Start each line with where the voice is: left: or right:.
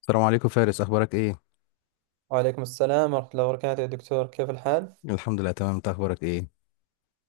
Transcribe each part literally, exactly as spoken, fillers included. left: السلام عليكم فارس، اخبارك ايه؟
right: وعليكم السلام ورحمة الله وبركاته يا دكتور، كيف الحال؟
left: الحمد لله، تمام. انت اخبارك ايه؟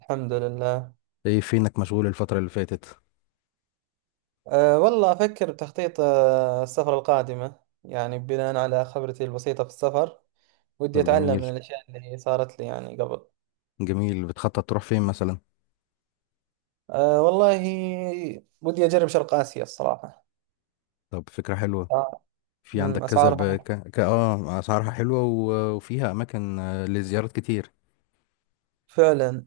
right: الحمد لله.
left: ايه، فينك مشغول الفترة اللي فاتت؟
right: أه والله أفكر بتخطيط أه السفر القادمة. يعني بناء على خبرتي البسيطة في السفر، ودي
left: طب
right: أتعلم
left: جميل.
right: من الأشياء اللي صارت لي يعني قبل.
left: جميل، بتخطط تروح فين مثلا؟
right: أه والله ودي أجرب شرق آسيا الصراحة.
left: طب، فكرة حلوة.
right: آه.
left: في
right: أمم،
left: عندك كذا ب...
right: أسعارها
left: ك... ك... اه اسعارها حلوة و... وفيها اماكن آه، لزيارات كتير.
right: فعلا.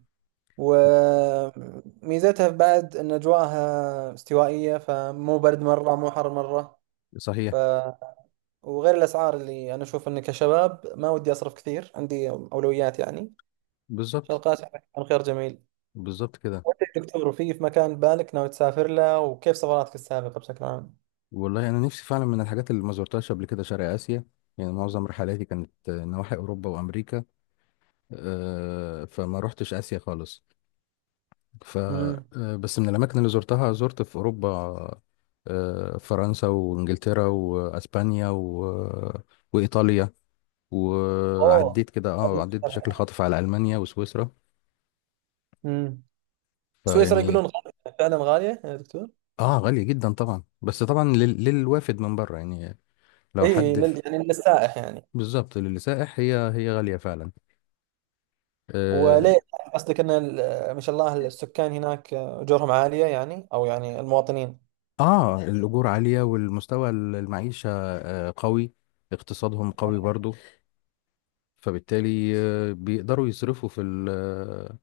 right: وميزتها بعد أن أجواءها استوائية، فمو برد مرة مو حر مرة.
left: صحيح.
right: وغير الاسعار اللي انا اشوف اني كشباب ما ودي اصرف كثير، عندي اولويات يعني.
left: بالظبط.
right: شرقات كان خيار جميل.
left: بالظبط كده.
right: وانت يا دكتور، وفي في مكان بالك ناوي تسافر له، وكيف سفراتك السابقه بشكل عام؟
left: والله انا نفسي فعلا من الحاجات اللي ما زرتهاش قبل كده شرق اسيا. يعني معظم رحلاتي كانت آه، نواحي اوروبا وامريكا. آه، فما روحتش اسيا خالص. ف
right: امم.
left: آه، بس من الاماكن اللي زرتها زرت في اوروبا آه، فرنسا وانجلترا واسبانيا و... وايطاليا.
right: اوه،
left: وعديت كده،
right: هذه
left: اه عديت بشكل
right: مشتركة.
left: خاطف على المانيا وسويسرا.
right: امم سويسرا
left: فيعني،
right: يقولون غالية، فعلا غاليه يا دكتور؟
left: اه غالية جدا طبعا. بس طبعا لل... للوافد من بره يعني. لو
right: اي،
left: حد
right: لل... يعني للسائح يعني.
left: بالظبط، للسائح هي هي غالية فعلا. اه
right: وليه، قصدك ان ال- ما شاء الله السكان هناك اجورهم عاليه، يعني او يعني المواطنين.
left: آه، الاجور عالية، والمستوى المعيشة آه قوي. اقتصادهم قوي برضو، فبالتالي آه، بيقدروا يصرفوا في ال- آه،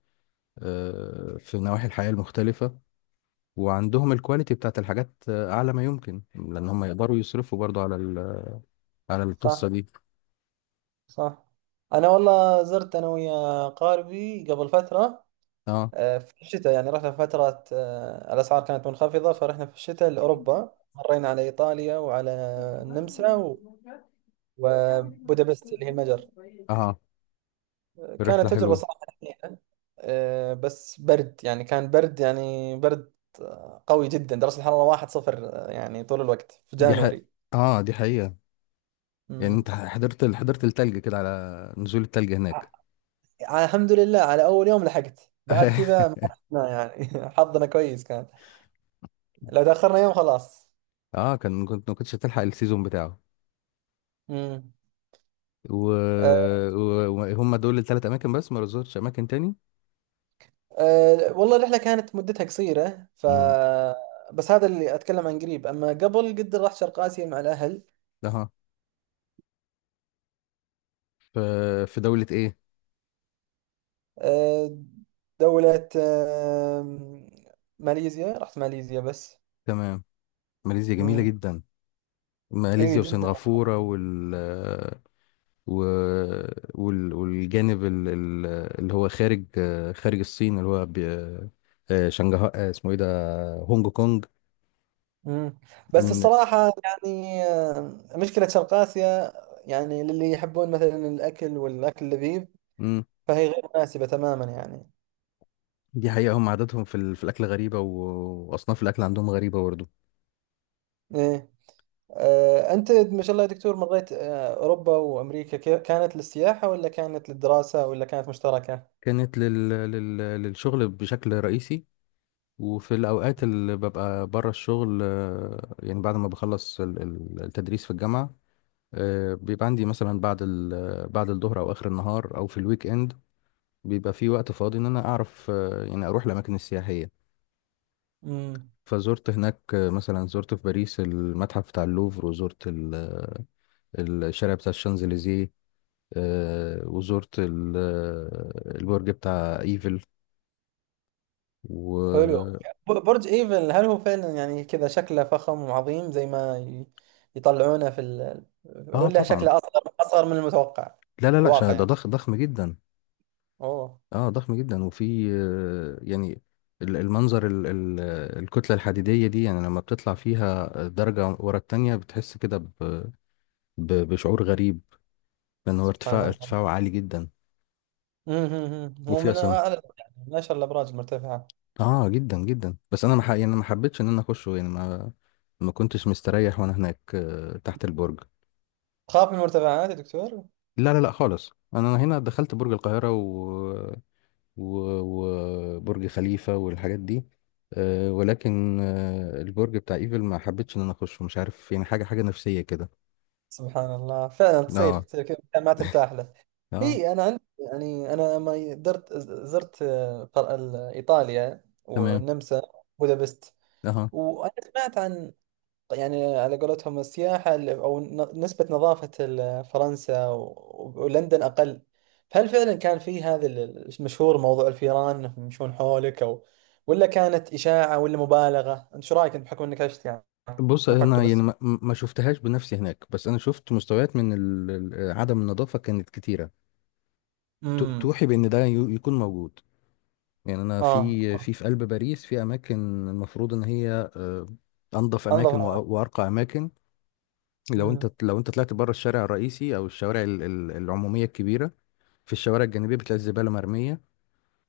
left: آه، في نواحي الحياة المختلفة. وعندهم الكواليتي بتاعت الحاجات آه، أعلى ما يمكن، لأن هم يقدروا يصرفوا برضو على ال- على القصة
right: صح،
left: دي.
right: صح. انا والله زرت انا ويا قاربي قبل فتره.
left: اه،
right: آه، في الشتاء يعني رحنا في فترة، آه، الأسعار كانت منخفضة، فرحنا في الشتاء لأوروبا، مرينا على إيطاليا وعلى النمسا و- وبودابست اللي هي المجر.
left: اه، رحلة
right: كانت تجربة
left: حلوة.
right: صراحة حزينة. آه، بس برد يعني، كان برد يعني برد آه، قوي جدا. درجة الحرارة واحد صفر آه، يعني طول الوقت في
left: دي ح...
right: جانوري.
left: اه دي حقيقة. يعني
right: مم.
left: انت حضرت حضرت التلج كده، على نزول التلج هناك.
right: ع- الحمد لله على أول يوم لحقت، بعد كذا ما رحنا يعني حظنا كويس كان. لو تأخرنا يوم خلاص.
left: اه، كان كنت ما كنتش هتلحق السيزون بتاعه.
right: مم. آه.
left: وهم و... و- وهم دول الثلاث اماكن، بس ما رزقتش اماكن تاني.
right: أه والله الرحلة كانت مدتها قصيرة ف
left: امم
right: بس هذا اللي أتكلم عن قريب. أما قبل قد رحت شرق آسيا مع الأهل.
left: في في دولة ايه؟
right: أه دولة أه ماليزيا، رحت ماليزيا بس.
left: تمام. ماليزيا جميلة
right: امم.
left: جدا.
right: أي
left: ماليزيا
right: جدا.
left: وسنغافورة، وال و... وال... والجانب ال... ال- اللي هو خارج خارج الصين اللي هو ب... آه، شنغهاي، آه، اسمه ايه ده؟ هونج كونج.
right: امم بس
left: من...
right: الصراحة يعني، آه، مشكلة شرق آسيا يعني للي يحبون مثلا الأكل والأكل اللذيذ
left: مم.
right: فهي غير مناسبة تماما يعني.
left: دي حقيقة. هم عاداتهم في, ال... في الأكل غريبة و... وأصناف الأكل عندهم غريبة برضه.
right: إيه. آه، أنت ما شاء الله يا دكتور، مريت آه، أوروبا وأمريكا، كي- كانت للسياحة ولا كانت للدراسة ولا كانت مشتركة؟
left: كانت لل... لل... للشغل بشكل رئيسي. وفي الأوقات اللي ببقى بره الشغل، آه، يعني بعد ما بخلص ال- ال- التدريس في الجامعة، آه، بيبقى عندي مثلا بعد ال بعد الظهر او اخر النهار او في الويك اند. بيبقى في وقت فاضي ان انا اعرف آه، يعني اروح الاماكن السياحيه.
right: امم.
left: فزرت هناك آه، مثلا، زرت في باريس المتحف بتاع اللوفر، وزرت ال- آه، الشارع بتاع الشانزليزيه، آه، وزرت ال- آه، البرج بتاع ايفل.
right: حلو.
left: و
right: ب- برج إيفل هل هو فعلا يعني كذا شكله فخم وعظيم زي ما ي- يطلعونه في ال...
left: اه
right: ولا
left: طبعا.
right: شكله أصغر، أصغر من المتوقع
left: لا،
right: في
left: لا، لا، ش-
right: الواقع
left: ده
right: يعني؟
left: ضخم ضخم جدا.
right: أوه،
left: اه، ضخم جدا. وفي آه، يعني ال- المنظر ال- ال- الكتلة الحديدية دي، يعني لما بتطلع فيها درجة ورا التانية بتحس كده ب- ب- بشعور غريب. لأن هو
right: سبحان
left: ارتفاع
right: الله.
left: ارتفاعه عالي جدا.
right: مم، مم، مم. هو
left: وفي
right: من
left: أصلا.
right: أعلى يعني من أشهر الأبراج المرتفعة.
left: اه، جدا جدا، بس أنا ما ح- يعني ما حبيتش إن أنا أخشه. يعني ما ما كنتش مستريح، وأنا هناك آه، تحت البرج.
right: تخاف من المرتفعات يا دكتور؟
left: لا، لا، لا، خالص. انا هنا دخلت برج القاهرة و و- وبرج خليفة والحاجات دي، آه، ولكن آه، البرج بتاع ايفل ما حبيتش ان انا اخشه، مش عارف يعني، حاجة حاجة نفسية كده.
right: سبحان الله، فعلا تصير
left: اه،
right: تصير كذا مكان ما ترتاح له.
left: اه،
right: هي انا عندي يعني، انا لما درت زرت آه، قر- ال- ايطاليا
left: تمام،
right: والنمسا، بودابست.
left: اه.
right: وانا سمعت عن، يعني على قولتهم السياحه ال- او ن- نسبه نظافه ال- فرنسا و- ولندن اقل. فهل فعلا كان في هذا ال- المشهور موضوع الفيران انهم يمشون حولك او ولا كانت اشاعه ولا مبالغه؟ انت شو رايك، انت بحكم انك عشت يعني.
left: بص،
right: مو حتى
left: انا يعني
right: بس.
left: ما ما شفتهاش بنفسي هناك، بس انا شفت مستويات من ال- ال- عدم النظافة كانت كتيرة. تو-
right: امم.
left: توحي بان ده يو- يكون موجود. يعني انا في
right: اه.
left: في في قلب باريس، في اماكن المفروض ان هي آه، انظف اماكن وأ-
right: انظف.
left: وارقى اماكن. لو
right: مم.
left: انت لو انت طلعت بره الشارع الرئيسي، او الشوارع ال- ال- العموميه الكبيره، في الشوارع الجانبيه بتلاقي الزباله مرميه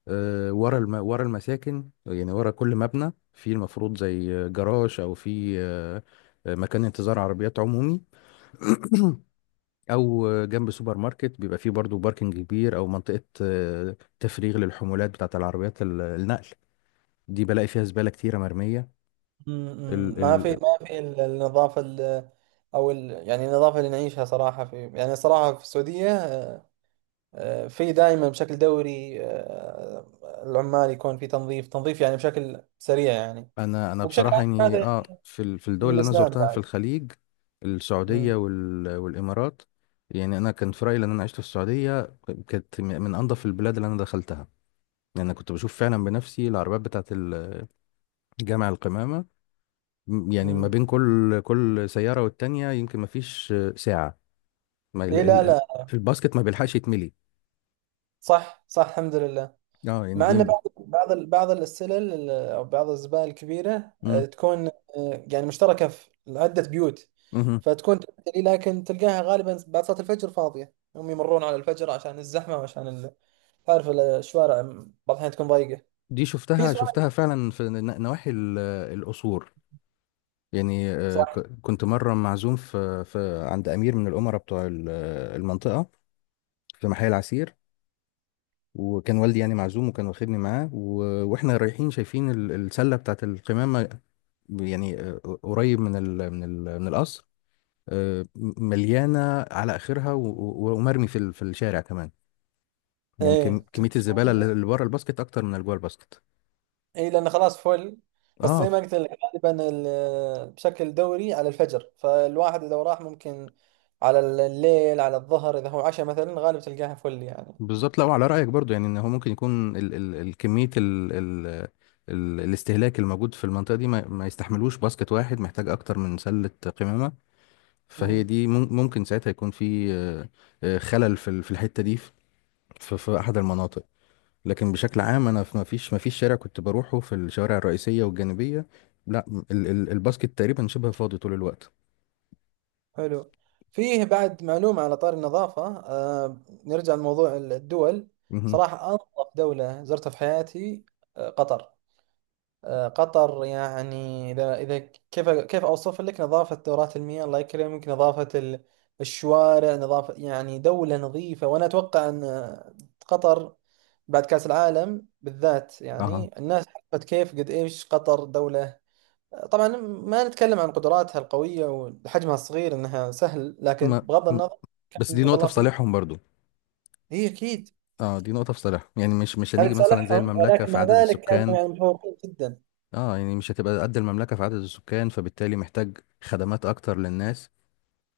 left: آه، ورا الم... ورا المساكن. يعني ورا كل مبنى في المفروض زي جراج، او في آه، آه، مكان انتظار عربيات عمومي. او جنب سوبر ماركت بيبقى فيه برضو باركنج كبير، او منطقه آه، تفريغ للحمولات بتاعت العربيات ال- النقل. دي بلاقي فيها زباله كتيره مرميه.
right: مم. ما في ما في ال- النظافة ال- أو ال يعني النظافة اللي نعيشها صراحة في، يعني صراحة في السعودية آه، في دائما بشكل دوري. آه، العمال يكون في تنظيف تنظيف يعني بشكل سريع يعني.
left: انا انا
right: وبشكل
left: بصراحه
right: عام
left: يعني،
right: هذا
left: اه في ال- في الدول
right: من
left: اللي انا
right: الإسلام
left: زرتها في
right: بعد.
left: الخليج، السعوديه
right: مم.
left: وال والامارات، يعني انا كان في رايي، لان انا عشت في السعوديه، كانت م- من انظف البلاد اللي انا دخلتها. يعني انا كنت بشوف فعلا بنفسي العربيات بتاعه الجامع القمامه، م- يعني ما
right: مم.
left: بين كل كل سياره والتانيه يمكن ما فيش آه، ساعه. ما ال
right: إي، لا،
left: ال ال-
right: لا.
left: الباسكت ما بيلحقش يتملي.
right: صح، صح، الحمد لله.
left: اه، يعني
right: مع ان
left: دي.
right: بعض بعض ال- بعض السلل ال- او بعض الزبائن الكبيره آه،
left: مم.
right: تكون آه، يعني مشتركه في عده بيوت،
left: مهم.
right: فتكون تمتلي. لكن تلقاها غالبا بعد صلاه الفجر فاضيه. هم يمرون على الفجر عشان الزحمه وعشان ال- تعرف ال- الشوارع بعض الاحيان تكون ضيقه.
left: دي
right: في
left: شفتها
right: سؤال.
left: شفتها فعلا في ن- نواحي ال- القصور. يعني آه،
right: صح.
left: ك- كنت مرة معزوم في, في عند أمير من الأمراء بتوع ال- آه، المنطقة في محل العسير. وكان والدي يعني معزوم، وكان واخدني معاه، و- واحنا رايحين شايفين ال- السلة بتاعت القمامة، يعني آه، قريب من ال من ال من القصر. آه، مليانة على آخرها، و- و- ومرمي في ال- في الشارع كمان. يعني كم-
right: ايه ت-
left: كمية الزبالة
right: تكون.
left: اللي اللي بره الباسكت أكتر من اللي جوه الباسكت.
right: اي، لان خلاص فل. بس زي
left: اه،
right: ما قلت لك، غالبا ال- بشكل دوري على الفجر. فالواحد اذا راح ممكن على الليل، على الظهر، اذا هو عشاء مثلا غالبا تلقاها فل يعني.
left: بالظبط. لا، وعلى رأيك برضو، يعني ان هو ممكن يكون ال ال الكمية ال ال ال الاستهلاك الموجود في المنطقة دي، ما, ما يستحملوش باسكت واحد، محتاج اكتر من سلة قمامة. فهي دي، مم- ممكن ساعتها يكون في آه، آه، خلل في ال- في الحتة دي، في, في في احد المناطق. لكن بشكل عام، انا في ما فيش ما فيش شارع كنت بروحه في الشوارع الرئيسية والجانبية. لا، ال ال الباسكت تقريبا شبه فاضي طول الوقت.
right: حلو. فيه بعد معلومة على طار النظافة، آه نرجع لموضوع الدول.
left: مهم.
right: صراحة أنظف دولة زرتها في حياتي آه قطر. آه قطر، يعني إذا إذا كيف كيف أوصف لك نظافة دورات المياه، الله يكرمك، نظافة ال- الشوارع، نظافة يعني دولة نظيفة. وأنا أتوقع أن آه، قطر بعد كأس العالم بالذات
left: اها.
right: يعني الناس عرفت كيف قد إيش قطر دولة. طبعا ما نتكلم عن قدراتها القوية وحجمها الصغير انها سهل، لكن
left: ما
right: بغض
left: م-
right: النظر كان
left: بس دي
right: ما شاء
left: نقطة
right: الله
left: في
right: فيه.
left: صالحهم برضو.
right: هي اكيد
left: اه، دي نقطة في صالحهم، يعني مش مش
right: هذا
left: هنيجي مثلا زي
right: صالحهم،
left: المملكة
right: ولكن
left: في
right: مع
left: عدد
right: ذلك كانوا
left: السكان.
right: يعني متفوقين جدا.
left: اه، يعني مش هتبقى قد المملكة في عدد السكان، فبالتالي محتاج خدمات أكتر للناس.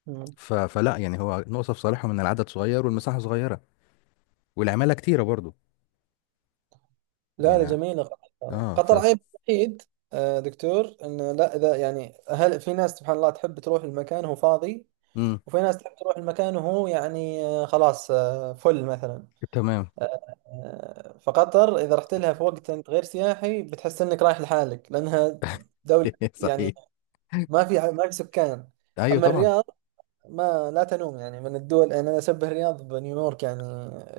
right: مم.
left: ف... فلا يعني، هو نقطة في صالحهم إن العدد صغير والمساحة صغيرة، والعمالة كتيرة برضو.
right: لا، لا،
left: يعني.
right: جميلة قطر،
left: اه ف
right: قطر عيب وحيد، آه، دكتور. انه لا اذا يعني هل في ناس سبحان الله تحب تروح المكان وهو فاضي،
left: امم
right: وفي ناس تحب تروح المكان وهو يعني آه، خلاص آه، فل مثلا.
left: تمام.
right: آه، فقطر اذا رحت لها في وقت انت غير سياحي بتحس انك رايح لحالك لانها دولة يعني
left: صحيح.
right: ما في ما في سكان.
left: أيوه
right: اما
left: طبعا.
right: الرياض ما لا تنوم، يعني من الدول. يعني انا اشبه الرياض بنيويورك يعني.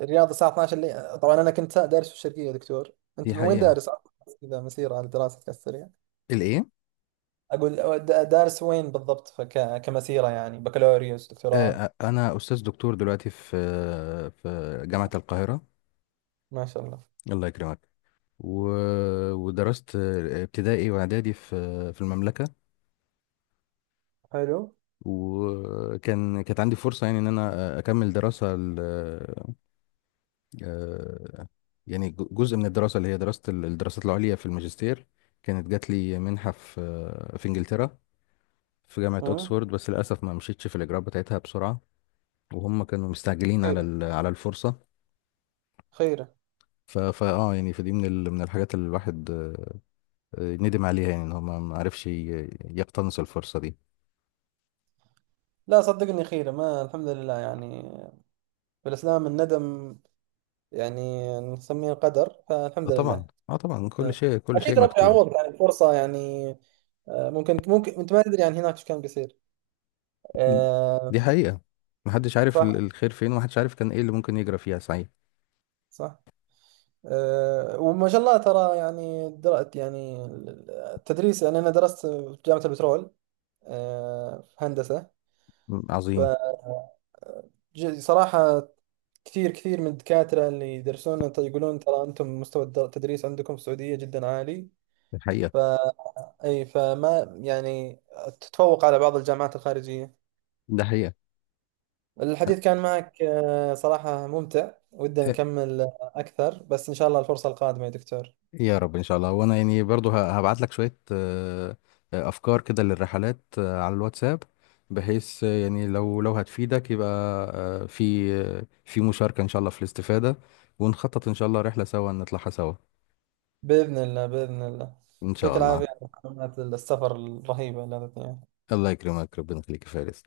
right: الرياض الساعه اثنا عشر الليل. طبعا انا كنت دارس في الشرقيه يا دكتور، انت
left: دي
right: من وين
left: حقيقة.
right: دارس؟ اذا مسيره على دراستك السريع.
left: الإيه؟
right: اقول د- دارس وين بالضبط، فك... كمسيره، يعني بكالوريوس،
left: آه
right: دكتوراه؟
left: آه، أنا أستاذ دكتور دلوقتي في في جامعة القاهرة.
right: ما شاء الله.
left: الله يكرمك. و... ودرست ابتدائي وإعدادي في في المملكة.
right: حلو.
left: وكان كانت عندي فرصة، يعني ان انا اكمل دراسة ال- آه، يعني ج- جزء من الدراسة اللي هي دراسة ال- الدراسات العليا في الماجستير. كانت جات لي منحة في في انجلترا، في جامعة
right: امم.
left: اوكسفورد. بس للاسف ما مشيتش في الاجراءات بتاعتها بسرعة، وهم كانوا مستعجلين على
right: خيره،
left: ال- على الفرصة.
right: خيره.
left: ف فا اه يعني، فدي من ال- من الحاجات اللي الواحد آه، آه، ندم عليها. يعني ان هو ما ما عرفش ي- يقتنص الفرصة دي.
right: لا صدقني، خيره، ما الحمد لله يعني. في الاسلام الندم يعني نسميه القدر،
left: آه،
right: فالحمد لله.
left: طبعا. اه طبعا، كل
right: إيه.
left: شيء كل
right: اكيد
left: شيء
right: ربي
left: مكتوب.
right: يعوض يعني فرصه يعني. آه، ممكن ممكن انت ما تدري عن هناك ايش كان بيصير.
left: دي
right: آه،
left: حقيقة. محدش عارف ال-
right: صح،
left: الخير فين، ومحدش عارف كان ايه اللي ممكن يجرى فيها. صحيح.
right: صح. آه، وما شاء الله ترى يعني درأت يعني التدريس. يعني انا درست في جامعة البترول آه، في هندسة.
left: م- عظيم.
right: فصراحة كثير كثير من الدكاترة اللي يدرسون ت- يقولون ترى انتم مستوى الد- التدريس عندكم في السعودية جدا عالي.
left: دي
right: ف
left: حقيقة.
right: اي فما يعني تتفوق على بعض الجامعات الخارجية.
left: ده حقيقة.
right: الحديث كان معك آه، صراحة ممتع، ودنا
left: إيه،
right: نكمل آه، أكثر، بس إن شاء الله الفرصة القادمة يا دكتور.
left: يا رب، ان شاء الله. وانا يعني برضو هبعت لك شوية آه، آه، افكار كده للرحلات آه، على الواتساب. بحيث آه، يعني لو لو هتفيدك، يبقى آه، في آه، في مشاركة ان شاء الله في الاستفادة. ونخطط ان شاء الله رحلة سوا، نطلعها سوا.
right: بإذن الله، بإذن الله.
left: ان
right: يعطيك
left: شاء الله.
right: العافية على معلومات السفر الرهيبة اللي أعطيتني إياها.
left: الله يكرمك. ربنا يخليك يا فارس.